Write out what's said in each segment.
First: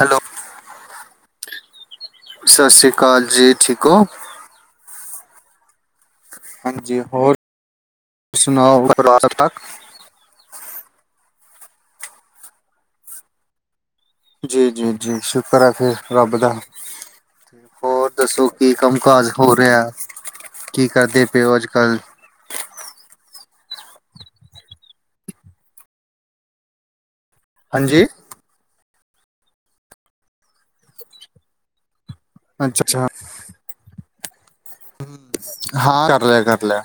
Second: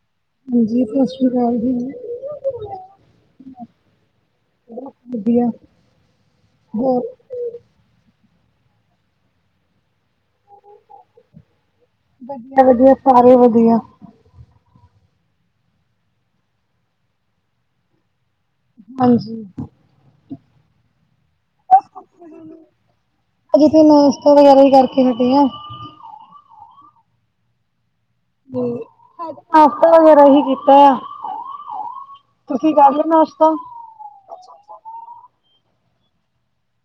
Hello, ਹਾਂਜੀ ਸਤਿ ਸ੍ਰੀ ਅਕਾਲ ਜੀ। ਸਤਿ ਸ੍ਰੀ ਅਕਾਲ ਜੀ, ਠੀਕ ਹੋ ਬਸ ਵਧੀਆ ਹਾਂਜੀ ਹੋਰ ਸੁਣਾਓ, ਹੋਰ ਪਰਿਵਾਰ ਠੀਕ ਠਾਕ ਵਧੀਆ ਵਧੀਆ, ਸਾਰੇ ਵਧੀਆ ਜੀ ਜੀ ਜੀ ਸ਼ੁਕਰ ਹੈ ਫਿਰ ਰੱਬ ਦਾ, ਹੋਰ ਦੱਸੋ ਕੀ ਕੰਮ ਕਾਜ ਹਾਂਜੀ ਹੋ ਰਿਹਾ, ਕੀ ਕਰਦੇ ਪਏਓ ਅੱਜ ਕੱਲ ਅਜੇ ਤੇ ਨਾਸ਼ਤਾ ਵਗੈਰਾ ਵੀ ਕਰਕੇ ਹਟੀਂ ਆਂ ਹਾਂਜੀ ਨਾਸ਼ਤਾ ਵਗੈਰਾ ਹੀ ਕੀਤਾ ਐ, ਤੁਸੀਂ ਅੱਛਾ ਕਰ ਲੇਯਾ ਨਾਸ਼ਤਾ ਤਾਂ ਹੂ, ਹਾਂ ਕਰ ਲਿਆ, ਕਰ ਲਿਆ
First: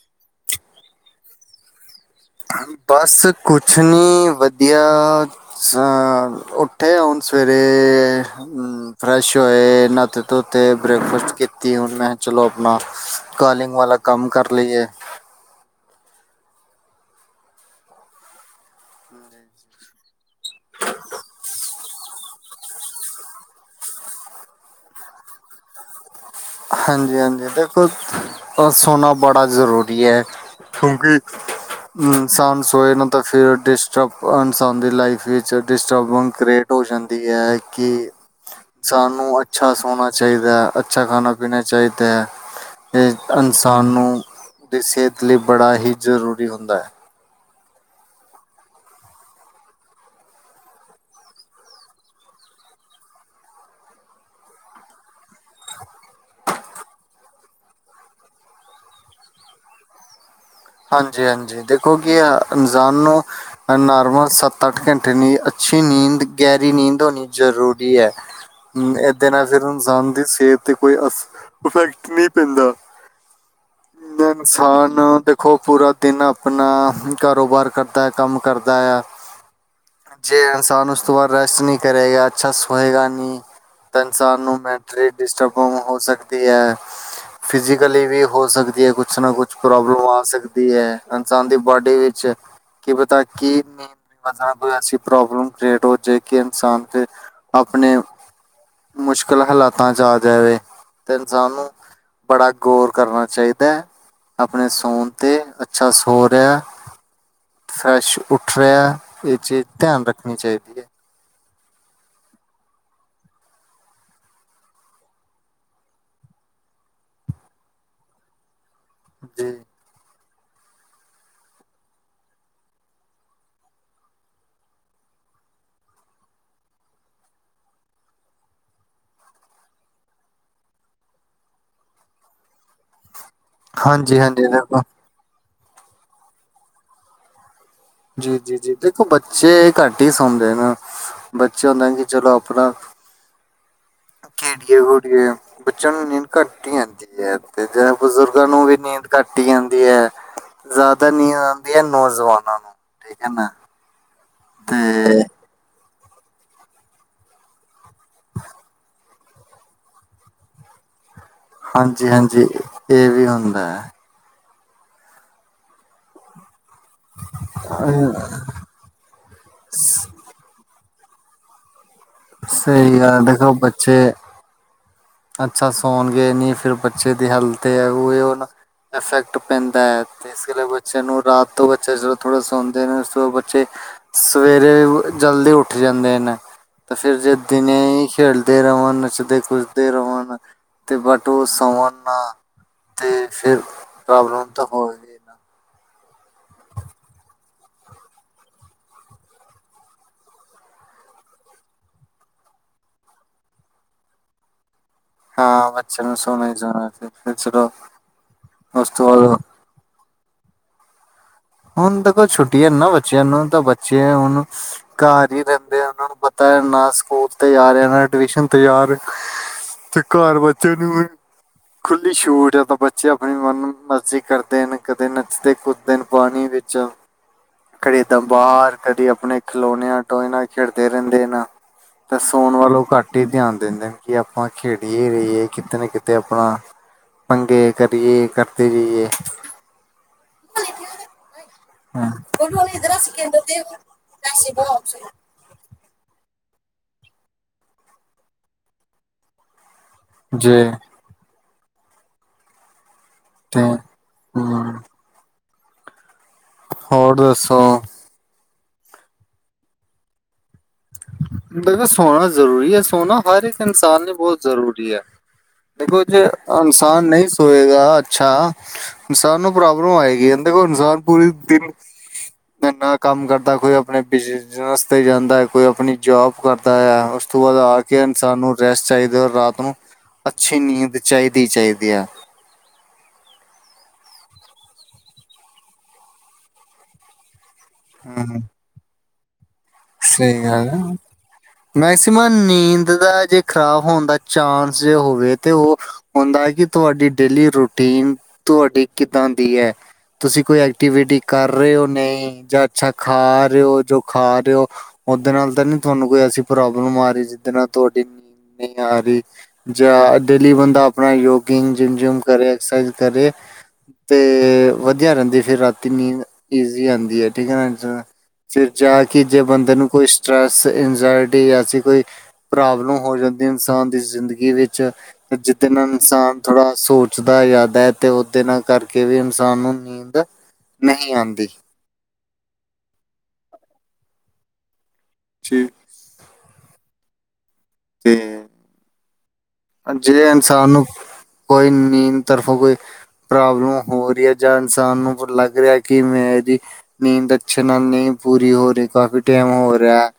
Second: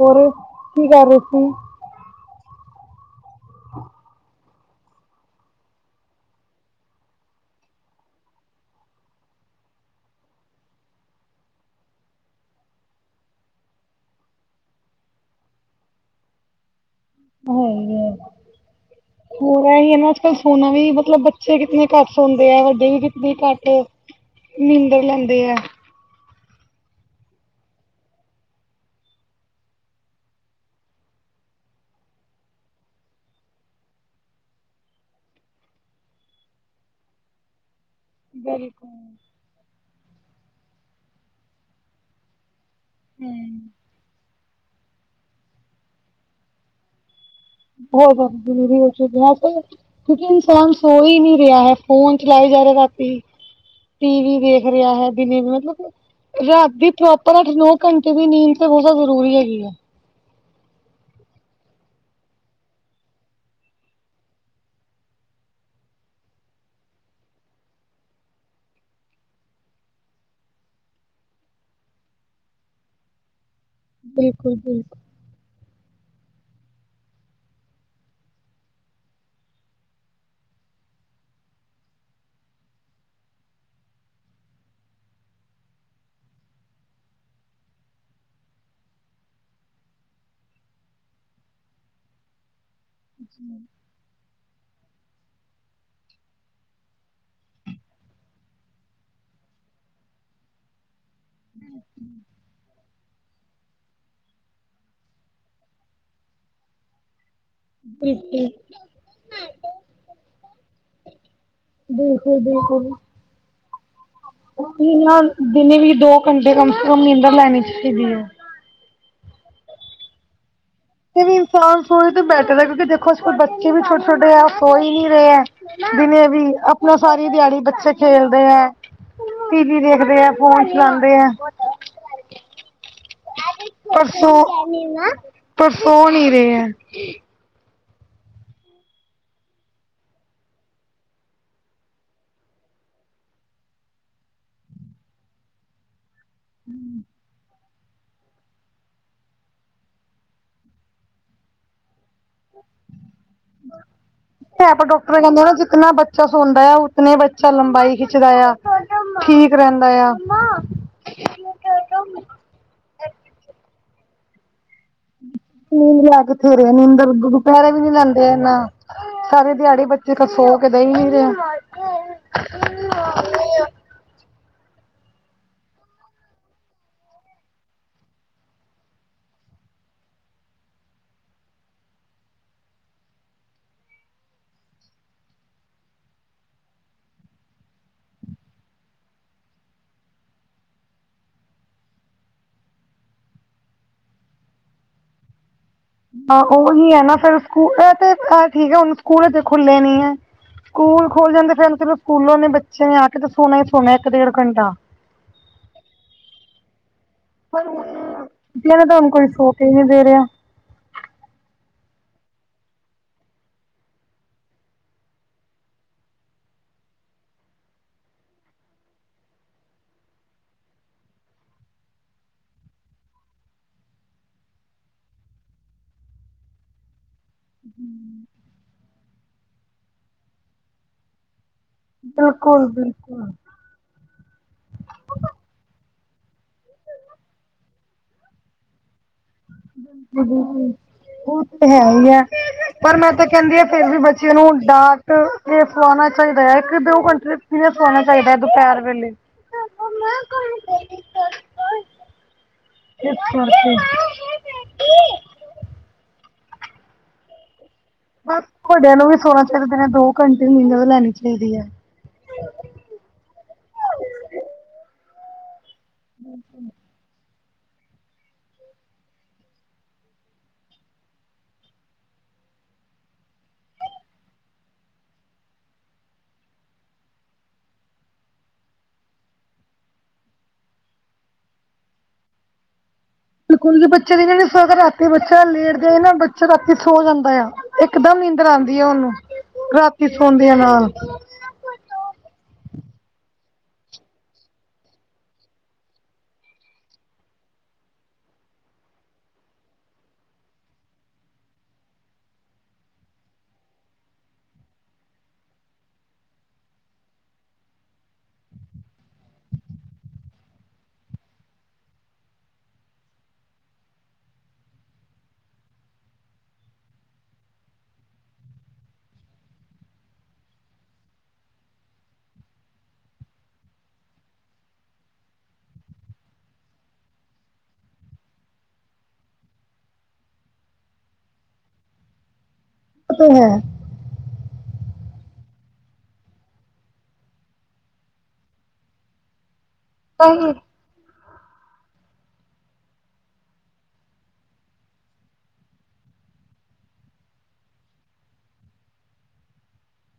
ਹੋਰ, ਕੀ ਕਰ ਰਹੇ ਤੂੰ ਬਸ ਕੁਛ ਨੀ, ਵਧੀਆ ਉੱਠੇ ਹੁਣ ਸਵੇਰੇ ਹੂ ਫਰੈਸ਼ ਹੋਏ, ਨਾਤੇ ਧੋਤੇ, ਬ੍ਰੇਕਫਾਸਟ ਕੀਤੀ, ਹੁਣ ਮੈਂ ਕਿਹਾ ਚਲੋ ਆਪਣਾ ਕਾਲਿੰਗ ਵਾਲਾ, ਕੰਮ ਕਰ ਲਈਏ ਹਾਂਜੀ ਹਾਂਜੀ [inaudible] ਹੁਨ ਏ ਹੀ ਹੈ ਨਾ, ਅੱਜ ਕੱਲ੍ਹ ਸੋਣਾ ਵੀ, ਮਤਲਬ ਬੱਚੇ ਕਿਤਨੇ ਘੱਟ ਸੋਂਦੇ ਆ, ਵੱਡੇ ਵੀ ਕਿਤਨੇ ਘੱਟ ਨੀਂਦਰ ਲੈਂਦੀ ਆ ਹਾਂਜੀ ਹਾਂਜੀ ਦੇਖੋ, ਪਰ ਸੋਣਾ ਬੜਾ ਜ਼ਰੂਰੀ ਹੈ ਕਿਉਂਕਿ ਇਨਸਾਨ ਸੋਏ ਨਾ ਤਾਂ ਫਿਰ ਡਿਸਟਰਬ, ਇਨਸਾਨ ਦੀ ਲਾਈਫ ਵਿੱਚ ਡਿਸਟਰਬ ਬੈਨਸ ਹੋ ਜਾਂਦੀ ਹੈ, ਕਿ ਬਿਲਕੁਲ ਇਨਸਾਨ ਨੂੰ ਅੱਛਾ ਸੋਣਾ ਚਾਹੀਦਾ ਹੈ, ਅੱਛਾ ਖਾਣਾ ਪੀਣਾ ਚਾਹੀਦਾ ਹੈ ਇਹ ਹਮ ਇਨਸਾਨ ਨੂੰ, ਦੀ ਸਿਹਤ ਲਈ ਬੜਾ ਹੀ ਜ਼ਰੂਰੀ ਹੁੰਦਾ ਹੈ [inaudible] ਹੋ ਬਾਾਬ ਜਨਰੀ ਸ਼ਧ ਆਪ ਕਿਯੁਂਕਿ ਇਨਸਾਨ ਸੋ ਈ ਨੀ ਰੇਆ ਹੈ ਫੋਨ ਚਲਾਏ ਜਾ ਰੇਆ ਰਾਤੀ। ਟੀ ਵੀ ਵੇਖ ਰਿਹਾ ਹੈ, ਦਿਨੇ ਵੀ, ਮਤਲਬ ਰਾਤੀ ਪ੍ਰੋਪਰ ਅੱਠ ਨੋ ਘੰਟੇ ਦੀ ਨੀਂਦ ਤੇ ਬਹੁਤ ਜ਼ਰੂਰੀ ਹੈਗੀ ਆ ਹਾਂਜੀ ਹਾਂਜੀ, ਦੇਖੋ ਕਿ ਐ, ਇਨਸਾਨ ਨੂੰ ਅ ਨਾਰਮਲ ਸਾੱਤ ਆੱਠ ਘੰਟੇ ਨਿ ਅੱਛੀ ਨੀਂਦ ਗਹਿਰੀ ਨੀਂਦ ਓਨੀ ਜ਼ਰੂਰੀ ਐ। ਏਦੇ ਨਾਲ ਫਿਰ ਇਨਸਾਨ ਦੀ ਸਿਹਤ ਤੇ ਕੋਈ ਇਫੈਕਟ ਨਹੀਂ ਪੈਂਦਾ [unintelligible] ਜਿੰਦਾ ਬਿਲਕੁਲ ਬਿਲਕੁਲ ਇਨਸਾਨ ਖੋ ਪੂਰਾ ਦਿਨ ਆਪਣਾ, ਕਾਰੋਬਾਰ ਕਰਦਾ ਹੈ, ਕੰਮ ਕਰਦਾ ਆ ਜੇ ਇਨਸਾਨ ਉਸ ਤੋਂ ਬਾਅਦ ਰੈਸਟ ਨਹੀਂ ਕਰੇਗਾ, ਅੱਛਾ ਸੋਹੇਗਾ ਨਹੀਂ ਤਾਂ ਇਨਸਾਨ ਨੂੰ ਮੈਂਟਲੀ ਡਿਸਟਰਬ ਹੋ ਸਕਦੀ ਐ। ਫਿਜ਼ਕਲੀ ਵੀ ਹੋ ਸਕਦੀ ਏ, ਕੁਛ ਨਾ ਕੁਛ ਪ੍ਰੋਬਲਮਾਂ ਸਕਦੀ ਐ, ਇਨਸਾਨ ਦੀ ਬੌਡੀ ਵਿੱਚ। ਕੀ ਪਤਾ ਕੀ, ਨੀਂਦ ਬ ਕੋਈ ਐਸੀ ਪ੍ਰੋਬਲਮ ਕ੍ਰਿਏਟ ਹੋਜੇ ਕਿ ਇਨਸਾਨ ਦੇ, ਆਪਣੇ ਮੁਸ਼ਕਿਲ ਹਾਲਾਤਾਂ'ਚ ਆ ਜਾਵੇ, ਤੇ ਇਨਸਾਨ ਨੂੰ ਬੜਾ ਗੌਰ ਕਰਨਾ ਚਾਹੀਦਾ, ਆਪਣੇ ਸੋਣ ਤੇ, ਅੱਛਾ ਸੋ ਰਿਹਾ ਫਰੈਸ਼ ਬਿਲਕੁਲ ਉੱਠ ਰਿਹਾ, ਇਹ ਚੀਜ਼ ਧਿਆਨ ਰੱਖਣੀ ਚਾਹੀਦੀ ਏ। ਬਿਲਕੁਲ-ਬਿਲਕੁਲ। ਨਾ, ਦਿਨੇ ਵੀ ਦੋ ਘੰਟੇ ਕਮ ਸੇ ਕਮ ਨੀਂਦਰ ਲੈਣੀ ਚਾਹੀਦੀ ਏ। ਜੀ। ਵੈਸੇ ਵੀ ਇਨਸਾਨ ਸੋਏ ਤੇ ਬੈਠੇ ਹੈ, ਕਿਉਂਕਿ ਦੇਖੋ ਅਲ ਬੱਚੇ ਵੀ ਛੋਟੇ-ਛੋਟੇ ਆ, ਉਹ ਸੋਏ ਹੀ ਨਹੀਂ ਰਹੇ ਹੈ। ਦਿਨੇ ਵੀ, ਅਪਣਾ ਸਾਰੀ ਦਿਹਾੜੀ ਬੱਚੇ ਖੇਲਦੇ ਹੈ। ਟੀਵੀ ਦੇਖਦੇ ਆ, ਫੋਨ ਚਲਾਂਦੇ ਆ। ਪਰ ਹਾਂਜੀ ਸੋ, ਹਾਂਜੀ ਦੇਖੋ ਪਰ ਸੋ ਨਹੀ ਰਹੇ ਹੈ। ਜੀ, ਜੀ, ਜੀ ਦੇਖੋ ਬੱਚੇ ਘੱਟ ਹੀ ਸੌਂਦੇ ਨਾ, ਬੱਚਿਆ ਨ ਹੁੰਦੇ ਕਿ ਚਲੋ ਆਪਣਾ ਖੇਡੀਏ-ਖੁਡੀਏ, ਬੱਚਿਆਂ ਨੂੰ ਘੱਟ ਹੀ ਆਂਦੀ ਏ, ਯਾਰ। ਤੇ, ਜ ਬਜ਼ੁਰਗਾਂ ਨੂੰ ਵੀ ਨੀਂਦ ਘੱਟ ਹੀ ਆਂਦੀ ਐ, ਜ਼ਿਆਦਾ ਨੀਂਦ ਆਂਦੀ ਐ ਨੌਜਵਾਨ। ਹੈ, ਪਚ ਡੌਕਟਰ ਤੇ ਕਹਿੰਦਾ ਨਾ, ਜਿਤਨਾ ਬੱ ਬੱਚਾ ਸੋਂਦਾ ਆ, ਉਤਨੇ ਬੱਚਾ ਲੰਬਾਈ ਖਿੱਚਦਾ ਯਾ, ਠੀਕ ਰਹਿੰਦਾ ਯਾਂ। ਹਾਂਜੀ-ਹਾਂਜੀ, ਇਹ ਵੀ ਹੁੰਦਾ ਹੈ। ਨੀਂਦਰਾ ਕਿੱਥੇ, ਨੀਂਦਰ ਦੁਪਹਿਰੇ ਵੀ ਨੀ ਲੈਂਦੇ ਐ ਨਾ। ਸਾਰੇ ਦਿਹਾੜੀ ਬੱਚੇ, ਖ ਸੋ ਕਦੇ ਨੀ ਰਹੇ। ਸਹੀ ਗੱਲ ਦੇਖੋ, ਬੱਚੇ ਅੱਛਾ ਸੌਣਗੇ ਨਹੀਂ, ਫਿਰ ਬੱਚੇ ਦੀ ਹੈਲਥ ਹੈ, ਉਹ ਇਫੈਕਟ ਪੈਂਦਾ ਹੈ। ਇਸ ਲੀਏ ਗ ਬੱਚਿਆਂ ਨੂੰ ਰਾਤ ਤੋਂ ਬੱਚਾ ਜਦੋਂ ਥੋੜ੍ਹਾ ਸੌਂਦੇ ਨੇ, ਉਸ ਤੋਂ ਬੱਚੇ ਸਵੇਰੇ, ਜਲਦੀ ਉੱਠ ਜਾਂਦੇ ਨੇ। ਤੇ, ਫਿਰ ਜੇ ਦਿਨੇ ਹੀ ਖੇਲਦੇ ਰਵਣ, ਨੱਚਦੇ-ਕੁਦ ਰਵਣ, ਤੇ ਬਟ ਉਹ ਸੋਣ ਨਾ ਤੇ ਫਿਰ, ਪ੍ਰੌਬਲਮ ਤਾਂ ਹੋ [inaudible] ਹਾਂ, ਉਹੀ ਐ ਨਾ ਫਿਰ ਸਕੂਲ, ਐਤੇ ਠੀਕ ਐ, ਸਕੂਲ ਅਜੇ ਖੁੱਲੇ ਨੀ, ਹੈ। ਸਕੂਲ ਖੁਲ ਜਾਂਦੇ ਫਿਰ, ਚਲੋ ਸਕੂਲੋਂ ਓਹਨੇ ਬੱਚੇ ਨੇ ਆਕੇ ਤੇ, ਸੋਨਾ ਹੀ ਸੋਣਾ ਇੱਕ, ਡੇਢ ਘੰਟਾ। ਹਾਂ, ਬੱਚਿਆ ਨੇ, ਸੋਣਾ ਹੀ ਸੋਣਾ ਸੀ। ਦਿਨੇ ਤਾਂ ਹੁਨ ਕੋਈ, ਬਾਅਦ ਸੋਕੇ ਹੀ ਨੀ ਦੇ ਰਿਹਾ। ਹੁਣ ਦੇਖੋ ਛੁੱਟੀਆਂ ਨ ਨਾ, ਬੱਚਿਆਂ ਨੂੰ, ਤਾਂ ਬੱਚੇ ਹੁਣ ਘਰ ਹੀ ਰਹਿੰਦੇ ਆ, ਉਹਨਾਂ ਨੂੰ ਪਤਾ ਨਾ ਸਕੂਲ ਤਿਆਰ ਏ, ਨਾ ਟਿਊਸ਼ਨ ਤੇ ਜਾ ਰਿਹੈ। ਤੇ, ਘਰ ਬੱਚਿਆਂ ਨੂੰ ਵੀ ਖੁੱਲੀ ਛੂਟ ਏ, ਤਾਂ ਬੱਚੇ ਆਪਣੀ ਮਨ-ਮਰਜ਼ੀ ਕਰਦੇਨ, ਕਦੇ ਨੱਚਦੇ-ਕੁੱਦਦੇਨ। ਪਾਣੀ ਵਿੱਚ। ਘਰੇ ਤਾ ਬਾਹਰ, ਕਦੇ ਆਪਣੇ ਖਿਲੋਣਿਆਂ, ਟੋਏ ਨਾਲ ਖੇਡਦੇ ਰਹਿੰਦੇ ਨਾ। ਤਿ ਸੋਣ ਬਿਲਕੁਲ ਵੱਲੋਂ, ਘੱਟ ਹੀ ਬਿਲਕੁਲ ਧਿਆਨ ਦੇੰਦੇਨ ਕਿ ਆਪਾਂ ਖੇਡੀਏ ਰਹੀਏ, ਕਿਤੇ ਨਾ ਕਿਤੇ ਆਪਣਾ ਪੰਗੇ, ਕਦੀ ਏ ਕਰਦੇ ਰਈਏ। ਹੂੰ, ਹੋਰ। ਓ ਤੇ ਹਾਂ, ਹੈਹੀ ਹੈ, ਪਰ ''ਮੈਂ ਤਾਂ ਕਹਿੰਦੀ ਆ ਫਿਰ ਵੀ ਬੱਚਿਆਂ ਨੂੰ, ਡਾਟ ਇਹ ਫਲਾਉਣਾ ਚਾਹੀਦਾ, ਇੱਕ-ਦੋ ਘੰਟੇ ਕਿਵੇਂ ਸੋਣਾ ਚਾਹੀਦਾ ਹੈ ਦੁਪਹਿਰ ਵੇਲੇ। ਜੇ। ਕੇ ਤੇ ਸੁਣਕੇ ਹਮ, ਹੋਰ ਦੱਸੋ। ਬਸ ਤੁਹਾਡਿਆਂ ਨੂੰ ਵੀ ਸੋਹਣਾ ਚਾਇਦਾ ਦਿਨੇ ਦੋ ਘੰਟੇ ਨਿਂਦਰ ਲੈਣੀ ਚਾਹੀਦੀ ਹੈ। ਦੇਖੋ ਸੋਣਾ ਜ਼ਰੂਰੀ ਹੈ ਸੋਣਾ ਹਰ ਇੱਕ ਇਨਸਾਨ ਲਈ ਬਹੁਤ ਜ਼ਰੂਰੀ ਹੈ। ਜੇ ਕੁਝ ਇਨਸਾਨ ਨਹੀਂ ਸੀ। ਹੋਏਗਾ ਅੱਛਾ ਇਨਸਾਨ ਨੂੰ ਪ੍ਰੋਬਲਮ ਆਏਗੀ ਕਿੰਦੇ ਕੋਲ ਇਨਸਾਨ ਪੂਰੀ ਦਿਨ। ਇੰਨਾ ਕੰਮ ਕਰਦਾ ਕੋਈ ਆਪਣੇ ਬਿਜਨਸ ਦੇ ਰਸਤੇ ਜਾਂਦਾ। ਕੋਈ ਆਪਣੀ ਜੋਬ ਕਰਦਾ ਹੈ ਉਸ ਤੋਂ ਬਾਅਦ ਆ ਕੇ ਇਨਸਾਨ ਨੂੰ ਰੈਸਟ ਚਾਹੀਦਾ ਔਰ ਰਾਤ ਨੂੰ। ਅੱਛੀ ਨੀਂਦ ਚਾਈ ਦੀ ਚਾਈ ਦੀ ਆ। ਬਿਲਕੁਲ ਜੇ ਬੱਚੇ ਦਿਨੇ ਨਈ ਸੋਇਗਾ, ਰਾਤੀ ਬੱਚਾ ਲੇਟ ਜੇ ਨਾ ਬੱਚਾ ਰਾਤੀ ਸੌ ਜਾਂਦਾ ਯਾ। ਇਕਦਮ ਹਮ ਨੀਂਦਰ ਆਉਂਦੀ ਆ ਔਹਨੂੰ ਰਾਤ। ਸਹੀ ਗੱਲ ਐ। ਮੈਕਸੀਮਮ ਨੀਂਦ ਦਾ ਜੇ ਖ਼ਰਾਬ ਹੋਣ ਦਾ ਚਾਂਸ ਜੇ ਹੋਵੇ ਤੇ ਔਹ। ਹੁੰਦਾ ਕਿ ਤੁਹਾਡੀ ਡੇਲੀ ਰੂਟੀਨ ਤੁਹਾਡੀ ਕਿੱਦਾਂ ਦੀ ਹੈ। ਤੁਸੀਂ ਕੋਈ ਐਕਟੀਵਿਟੀ ਕਰ ਰਹੇ ਹੋ ਨਹੀਂ ਜਾਂ ਅੱਛਾ ਖਾ ਰਹੇ ਹੋ ਜੋ ਖਾ ਰਹੇ ਹੋ। ਓਦੇ ਨਾਲ ਤਾਂ ਨਹੀਂ ਤੁਹਾਨੂੰ ਕੋਈ ਐਸੀ ਪ੍ਰੋਬਲਮ ਆ ਰਹੀ ਜਿਦੇ ਨਾਲ ਤੁਹਾਡੀ ਨੀਂਦ ਨਈ ਆ ਰਹੀ‌। ਜਾਂ ਡੇਲੀ ਬੰਦਾ ਆਪਣਾ ਯੋਗਿੰਗ ਜਿੰਮ ਜਿਮ ਕਰੇ ਐਕਸਰਸਾਈਜ਼ ਕਰੇ। ਤੇ, ਵਧੀਆ ਰਹਿੰਦੀ ਫਿਰ ਰਾਤੀ ਨੀਂਦ ਈਜ਼ੀ ਆਉਂਦੀ ਹੈ। ਠੀਕ ਹੈ ਨਾ ਜ ਫਿਰ ਜਾ ਕਿ ਜੇ ਬੰਦੇ ਨੂੰ ਕੋਈ ਸਟਰੈਸ ਇੰਜਾਇਟੀ ਐਸੀ ਕੋਈ। ਪ੍ਰੋਬਲਮ ਹੋ ਜਾਂਦੀ ਏ ਇਨਸਾਨ ਦੀ ਜ਼ਿੰਦਗੀ ਵਿੱਚ। ਜਿਦੇ ਨਾਲ ਇਨਸਾਨ ਥੋੜਾ ਸੋਚਦਾ ਯਿਆਦਾ ਹੈ ਤੇ ਓਦੇ ਨਾਲ ਕਰਕੇ ਵੀ ਇਨਸਾਨ ਨੂੰ। ਨੀਂਦ ਨਹੀਂ ਆਉਂਦੀ। ਇਹ ਤੇ ਹੈ। ਛੀ ਤੇ ਜੇ ਸਹੀ ਇਨਸਾਨ ਨੂੰ ਕੋਈ ਨੀਂਦ ਤਰਫੋ ਕੋਈ। ਪ੍ਰੋਬਲਮ ਹੋ ਰਹੀ ਹੈ। ਜਾਂ ਇਨਸਾਨ ਨੂੰ ਲੱਗ ਰਿਹਾ ਕਿ ਮੈਂ ਏਦੀ ਨੀਂਦ ਅੱਛੇ ਨਾਲ ਨ‌ਈਂ ਪੂਰੀ ਹੋ ਰ‌ਈ, ਕਾਫੀ ਟੈਂਮ ਹੋ ਰਿਆ।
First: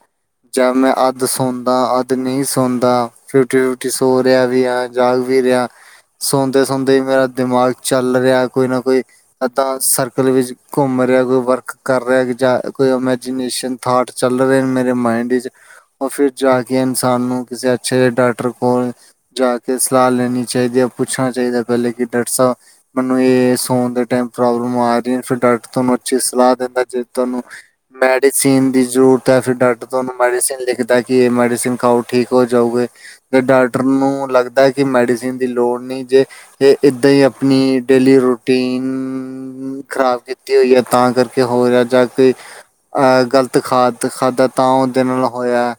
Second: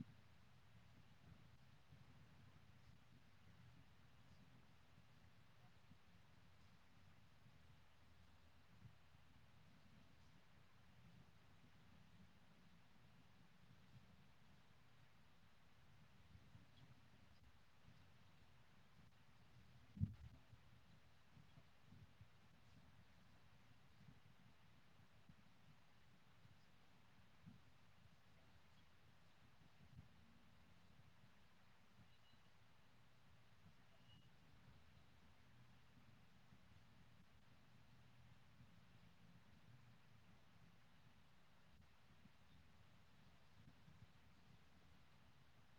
ਜ ਮੈਂ ਅੱਧ ਸੌਦਾ ਅੱਧ ਨਹੀਂ ਸੌਦਾ ਫਿਫਟੀ ਫਿਫਟੀ ਸੋ ਰਿਆ ਵੀ ਆ ਜਾਗ ਵੀ ਰਿਆ। ਸੌਦੇ -ਸੌਣ ਦੇ ਹੀ ਮੇਰਾ ਦਿਮਾਗ ਚੱਲ ਰਿਹਾ, ਕੋਈ ਨਾ ਕੋਈ। ਏਦਾਂ ਸਰਕਲ ਵਿੱਚ ਘੁੰਮ ਰਿਹਾ, ਕੋਈ ਵਰਕ ਕਰ ਰਿਹਾ, ਜਾਂ ਕੋਈ ਇਮੈਜੀਨੇਸ਼ਨ। ਥਾਟ ਚੱਲ ਰਹੇ ਮੇਰੇ ਮਾਈਂਡ ਇਚ। ਫਿਰ ਜਾ ਕੇ ਇਨਸਾਨ ਨੂੰ ਕਿਸੇ ਅੱਛੇ ਡਾਕਟਰ ਕੋਲ। ਜਾ ਕੇ ਸਲਾਹ ਲੈਣੀ ਚਾਹੀਦੀ ਹੈ, ਪੁੱਛਣਾ ਚਾਹੀਦਾ ਪਹਿਲੇ ਕਿ ਡਾਕਟਰ ਸਾਹਿਬ। ਮੈਨੂੰ ਇਹ ਸੋਣ ਦੇ ਟਮ ਪ੍ਰੋਬਲਮ ਆ ਰਹੀ ਹੈ। ਫਿਰ ਡਾਕਟਰ ਤੁਹਾਨੂੰ ਅੱਛੀ ਸਲਾਹ ਦਿੰਦਾ ਜਿਵੇਂ ਤੁਹਾਨੂੰ। ਮੈਡੀਸਨ ਦੀ ਜ਼ਰੂਰਤ ਹੈ ਫਿਰ ਡਾਕਟਰ ਤੁਹਾਨੂੰ ਮੈਡੀਸਨ ਲਿਖਦਾ ਕਿ ਇਹ ਮੈਡੀਸਨ ਖਾਓ ਠੀਕ ਹੋ ਜਾਔਗੇ। ਤੇ ਡਾਕਟਰ ਨੂੰ ਲੱਗਦਾ ਕਿ ਮੈਡੀਸਨ ਦੀ ਲੋੜ ਨਹੀਂ ਜੇ। ਇਹ ਏਦਾਂ ਹੀ ਆਪਣੀ ਡੇਲੀ ਰੂਟੀਨ। ਨ ਖ਼ਰਾਬ ਕੀਤੀ ਹੋਈ ਹੈ, ਤਾਂ ਕਰਕੇ ਹੋ ਰਿਹਾ ਜਾ ਕੇ। ਆ ਗ਼ਲਤ ਖਾਨ ਖਾਧਾਂ ਤਾਂ ਔਹਦੇ ਨਾਲ ਹੋਇਆ।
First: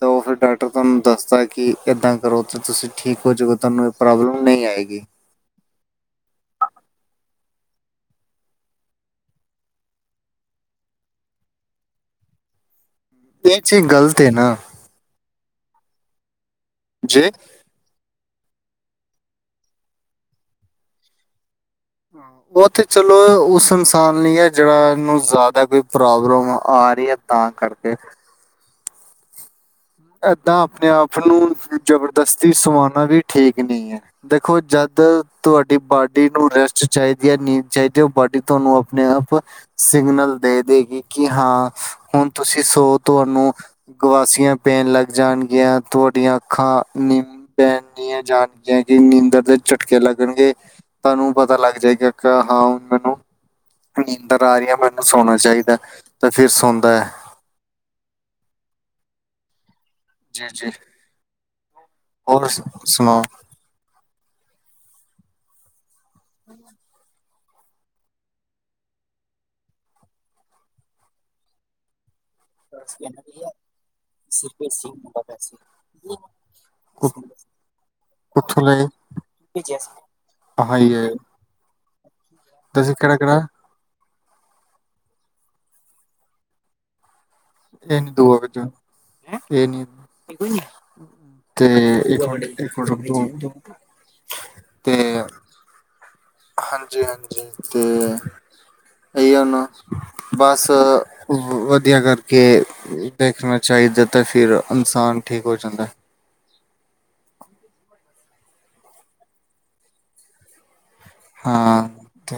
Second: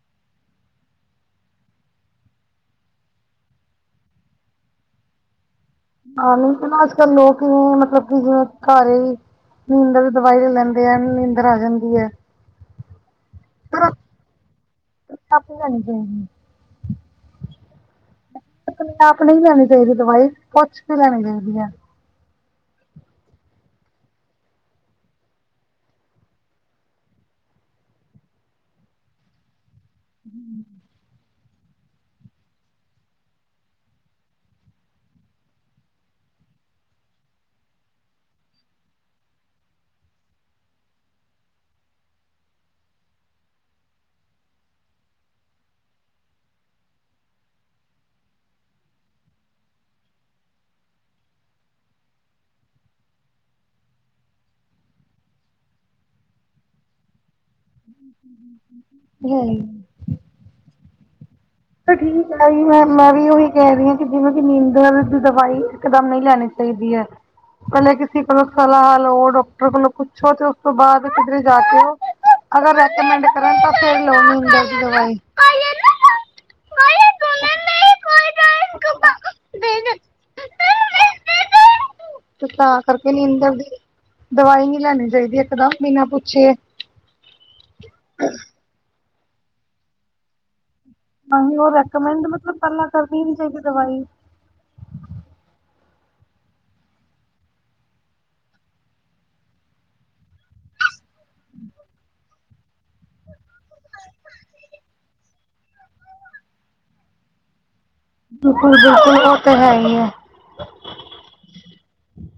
ਤਾਂ ਔਹ ਫਿਰ ਡਾਕਟਰ ਤੁਹਾਨੂੰ ਦੱਸਦਾ ਕਿ ਇਦਾਂ। ਕਰੋ ਤਾਂ ਤੁਸੀ ਠੀਕ ਹੋਜੂਗਾ ਤਹਾਨੂੰ ਇਹ ਪ੍ਰੋਬਲਮ ਨਈ ਆਏਗੀ। ਹਾ ਨ‌ਈਂ ਤੇ ਨਾ ਅੱਜ-ਕੱਲ ਲੋਕ, ਮਤਲਬ ਕਿ ਜਿਵੇ ਘਾਰੇ ਵੀ ਨੀਂਦਰ ਦੀ ਦਵਾਈ ਲਿ ਲੈਂਦੇ ਐ, ਨੀਂਦਰ ਆ ਜਾਂਦੀ ਏ। ਇਹੀ ਚੀਜ਼ ਗਲਤ ਏ ਨਾ ਆਪੇ ਲੈਣੀ ਚਾਈਂਦੀ। ਜੇ ਆਪਣੇ ਆਪ ਨਹੀਂ ਲੈਣੀ ਚਾਹੀਦੀ ਦਵਾਈ, ਪੁੱਛ ਕੇ ਲੈਣੀ ਚਾਹੀਦੀ ਹੈ। ਉਹ ਤੇ ਚਲੋ ਉਸ ਇਨਸਾਨ ਲਈ ਹੈ। ਜਿਹਨਾ ਨੂੰ ਜ਼ਿਆਦਾ ਕੋਈ ਪ੍ਰੋਬਲਮ ਆ ਰਹੀ ਹੈ। ਤਾਂ ਕਰਕੇ ਏਦਾ ਆਪਣੇ ਆਪ ਨੂੰ ਜਬਰਦਸਤੀ ਸਵਾਣਾ ਵੀ ਠੀਕ ਨਹੀ ਹੈ। ਦੇਖੋ ਜਦ ਤੁਹਾਡੀ ਬਾਡੀ ਨੂੰ ਰੈਸਟ ਚਾਹੀਦੀ ਹੈ। ਨੀਂਦ ਚਾਹੀਦੀ ਹੈ। ਉਹ ਬਾਡੀ ਤੁਹਾਨੂੰ ਆਪਣੇ ਆਪ ਸਿਗਨਲ ਦੇ ਦੇਗੀ ਕਿ, ਹਾਂ, ਹੁਣ ਤੁਸੀ ਸੋ ਤੁਹਾਨੂੰ। ਗਵਾਸੀਆਂ ਪੈਣ ਲੱਗ ਜਾਣਗੀਆ, ਤੁਹਾਡੀਆਂ ਅੱਖਾਂ ਨਿੰਮ। ਪੈਣੀਆਂ ਜਾਣਗੀਆ ਕਿ ਨੀਂਦਰ ਦੇ ਝਟਕੇ ਲੱਗਣਗੇ। ਤੁਹਾਨੂੰ ਪਤਾ ਲੱਗ ਜਾਏਗਾ ਕੇ, ਹਾਂ ਹੁਣ ਮੈਨੂੰ ਨੀਂਦਰ ਆਰੀ ਏ ਮੈਨੂੰ ਸੋਣਾ ਚਾਹੀਦਾ ਤੇ ਫੇਰ ਸੌਂਦਾ ਐ। [inaudible] [inaudible] ਯੀ [inaudible] ਜੀ - ਜੀ। ਤੇ ਠੀਕ ਹੋਰ ਹੈ ਮੈਂ ਸੁਣਾਓ ਵੀ ਉਹੀ ਕਿਹ ਰਹੀ ਹਾਂ ਕਿ ਬੋਹੁਤ ਨੀਂਦਰ ਦੀ ਦਵਾਈ ਇਕ ਦਮ ਨਹੀਂ ਲੈਣੀ ਚਾਹੀਦੀ ਹੈ। ਪੈਲੇ ਕਿਸੀ ਕੋਲੋਂ ਸਲਾਹ ਲੋ ਡਾਕਟਰ ਕੋਲੋਂ ਪੁੱਛੋ ਤੇ ਉਸ ਤੋਂ ਬਾਅਦ ਕਿਧਰੇ ਜਾ ਕੇ ਅਗਰ ਰਕਮੈਂਡ ਕਰਨ ਤਾਂ ਫਿਰ ਲੋ ਦਵਾਈ [inaudible] [inaudible] [inaudible] ਉਠ ਲੇ ਹਾਂ ਯੇ ਤੇ ਤਾਂ ਕਰਕੇ ਨੀਂਦਰ ਦੀ ਦਵਾਈ ਨੀ ਲੈਣੀ ਚਾਹੀਦੀ ਇਕ ਦਮ ਬਿਨਾਂ ਪੁੱਛੇ। ਇਹ ਨੀ ਦੋਆ [unintelligible] ਇਹ ਨੀ [inaudible] ਤਾਂ ਹੀ ਤੇ ਉਹ ਰੈਕਮੈਂਡ ਮਤਲਬ ਪਹਿਲਾਂ ਕਰਨੀ ਨਹੀਂ ਚਾਹੀਦੀ ਦਵਾਈ [unintelligible] ਤੇ [inaudible] ਹਾਂਜੀ- ਹਾਂਜੀ ਤੇ ਏਹੀ ਉ ਨਾ ਬਸ ਵ ਵਧੀਆ ਕਰਕੇ ਦੇਖਣਾ ਚਾਹੀਦਾ ਤਾਂ ਫਿਰ ਇਨਸਾਨ ਠੀਕ ਹੋ ਜਾਂਦਾ। ਬਿਲਕੁਲ [inaudible] ਬਿਲਕੁਲ ਔਹ ਤੇ ਹੈ ਈ ਹੈ। ਹਾਂ, ਤ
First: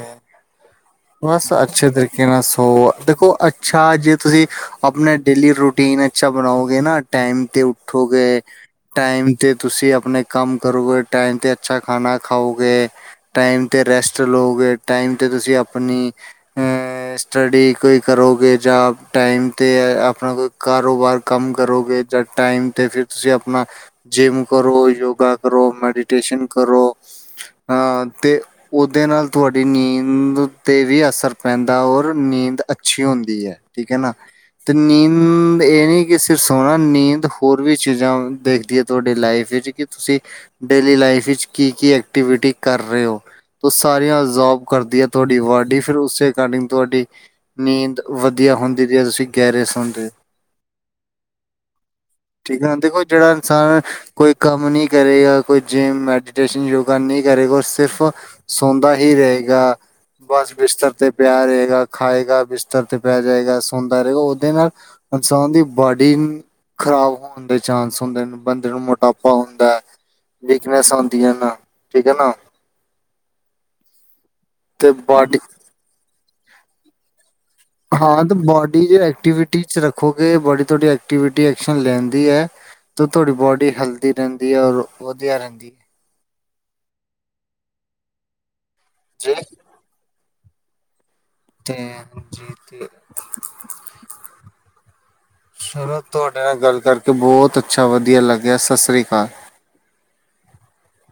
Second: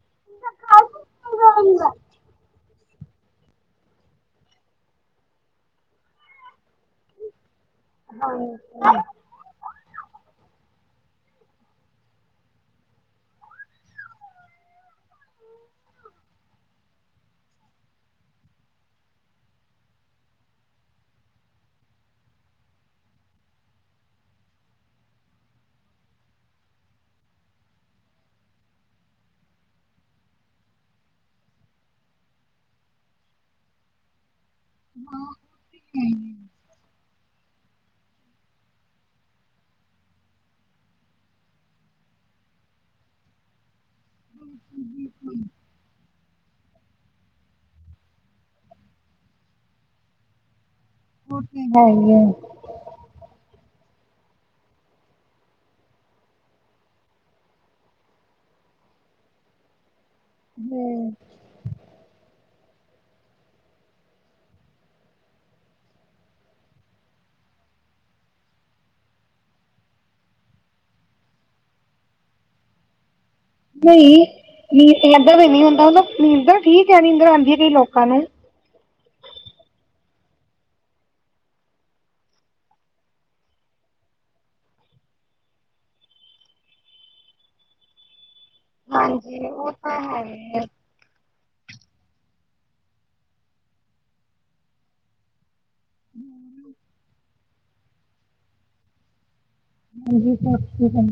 ਬਸ ਅੱਛੇ ਤਰੀਕੇ ਨਾਲ ਸੋ ਦੇਖੋ ਅ ਛਾ ਜੇ ਤੁਸੀਂ ਆਪਣਾ ਡੇਲੀ ਰੂਟੀਨ ਅੱਛਾ ਬਣਾਓਗੇ, ਨਾ ਟਾਈਮ ਤੇ ਠੋ ਗੇ ਟਾਈਮ, ਤੇ ਤੁਸੀਂ ਆਪਣੇ ਕੰਮ ਕਰੋਗੇ ਟਾਈਮ 'ਤੇ ਅੱਛਾ ਖਾਣਾ ਖਾਔਗੇ। ਟਾਈਮ ਤੇ ਰੈਸਟ ਲੋਗੇ, ਟਾਈਮ ਤੇ ਤੁਸੀਂ ਆਪਣੀ [inaudible] [inaudible] ਐਸਟੱਡੀ ਕੋਈ ਕਰੋਗੇ ਜਾਂ ਟਾਈਮ ਤੇ ਆਪਣਾ ਕੋਈ ਕਾਰੋਬਾਰ ਕੰਮ ਕਰੋਗੇ ਜਦ ਟਾਈਮ ਤੇ ਫਿਰ ਤੁਸੀ ਆਪਣਾ ਜਿਮ ਕਰੋ ਯੋਗਾ ਕਰੋ ਮੈਡੀਟੇਸ਼ਨ ਕਰੋ ਆ ਤੇ ਉਹਦੇ ਨਾਲ ਤੁਹਾਡੀ ਨੀਂਦ ਉਤੇ ਵੀ ਅਸਰ ਪੈਂਦਾ ਔਰ ਨੀਂਦ ਅੱਛੀ ਹੁੰਦੀ ਹੈ। ਠੀਕ ਹੈ ਨਾ ਤੇ ਨੀਂ ਇਹ ਨੀ ਕਿ ਸਰਫ ਸੌਣਾ ਨੀਂਦ ਹੋਰ ਵੀ ਚੀਜ਼ਾਂ ਦੇਖਦੀ ਹੈ ਤੁਹਾਡੀ ਲਾਈਫ ਵਿੱਚ ਕਿ ਤੁਸੀਂ ਡੇਲੀ ਲਾਈਫ ਵਿੱਚ ਕੀ- ਕੀ ਐਕਟੀਵਿਟੀ ਕਰ ਰਹੇ ਹੋ ਸਾਰੀਆਂ ਜੋ਼ਬ ਕਰਦੀ ਹੈ ਤੁਹਾਡੀ ਬਾਡੀ ਫਿਰ ਉਸੇ ਐਕਾਰਡਿੰਗ ਤੁਹਾਡੀ ਨੀਂਦ ਵਧੀਆ ਹੁੰਦੀ ਜੇ ਤੁਸੀਂ ਗੈਰੇ ਸੌਦੇ ਹੋ। [unintelligible] [inaudible] ਠੀਕ ਆ ਹੁਣ ਦੇਖੋ ਜਿਹੜਾ ਇਨਸਾਨ ਕੋਈ ਕੰਮ ਨੀ ਕਰੇਗਾ ਕੋਈ ਜਿੰਮ ਮੈਡੀਟੇਸ਼ਨ ਯੋਗਾ ਨੀ ਕਰੇਗਾ ਉਸ ਫ਼ ਸੌਂਦਾ ਹੀ ਰਯੇਗਾ ਬਸ ਬਿਸਤਰ ਤੇ ਪਿਆ ਰਹੇਗਾ। ਖਾਏਗਾ ਬਿਸਤਰ ਤੇ ਪੈ ਜੇਗਾ, ਸੁੰਦਾ ਰਹੇਗਾ, ਔਹਦੇ ਨਾਲ ਇਨਸਾਨ ਦੀ ਬੋਡੀ ਖ਼ਰਾਬ ਹੋਣ ਦੇ ਚਾਂਸ ਹੁੰਦੇ ਨੇ ਬੰਦੇ ਨੂੰ ਮੋਟਾਪਾ ਹੁੰਦਾ ਹੈ। ਵੀਕਨੈਸ ਆਉਂਦੀਆਂ ਨਾ ਠੀਕ ਹੈ ਨਾ, ਨਹੀਂ ਤੇ ਨੀਂਦ ਲੱਗਾ ਬਾਡੀ ਵੀ ਨੀ ਹੁੰਦਾ, ਨੀਂਦ ਠੀਕ ਹੈ ਨੀਂਦਰ ਆਉਂਦੀਆਂ। ਹਾਂ ਬੋਡੀ ਜੋ ਐਕਟੀਵਿਟੀ, ਟੀ 'ਚ ਰੱਖੋਗੇ ਬੋੜੀ ਤੁਹਾਡੀ ਐਕਟੀਵਿਟੀ ਐਕਸ਼ਨ ਲੈਂਦੀ ਹੈ। ਤੇ ਤੁਹਾਡੀ ਬੋਡੀ ਹੈਲਦੀ ਰਹਿੰਦੀ ਹੈ, ਔਰ ਵਧੀਆ ਰਹਿੰਦੀ ਹੈ। ਜੀ ਹਾਂਜੀ ਉਹ ਤਾਂ ਹੈ ਇ ਐ, ਟੈਮ ਜੀ ਤੇ। ਚਲੋ ਤੁਹਾਡੇ ਨਾਲ ਗੱਲ ਕਰਕੇ ਬਹੁਤ ਅੱਛਾ ਵਧੀਆ ਲੱਗਿਆ, ਸਤਿ ਸ੍ਰੀ ਅਕਾਲ, ਹਾਂਜੀ ਸਾਸਰੀ ਕਾਲ,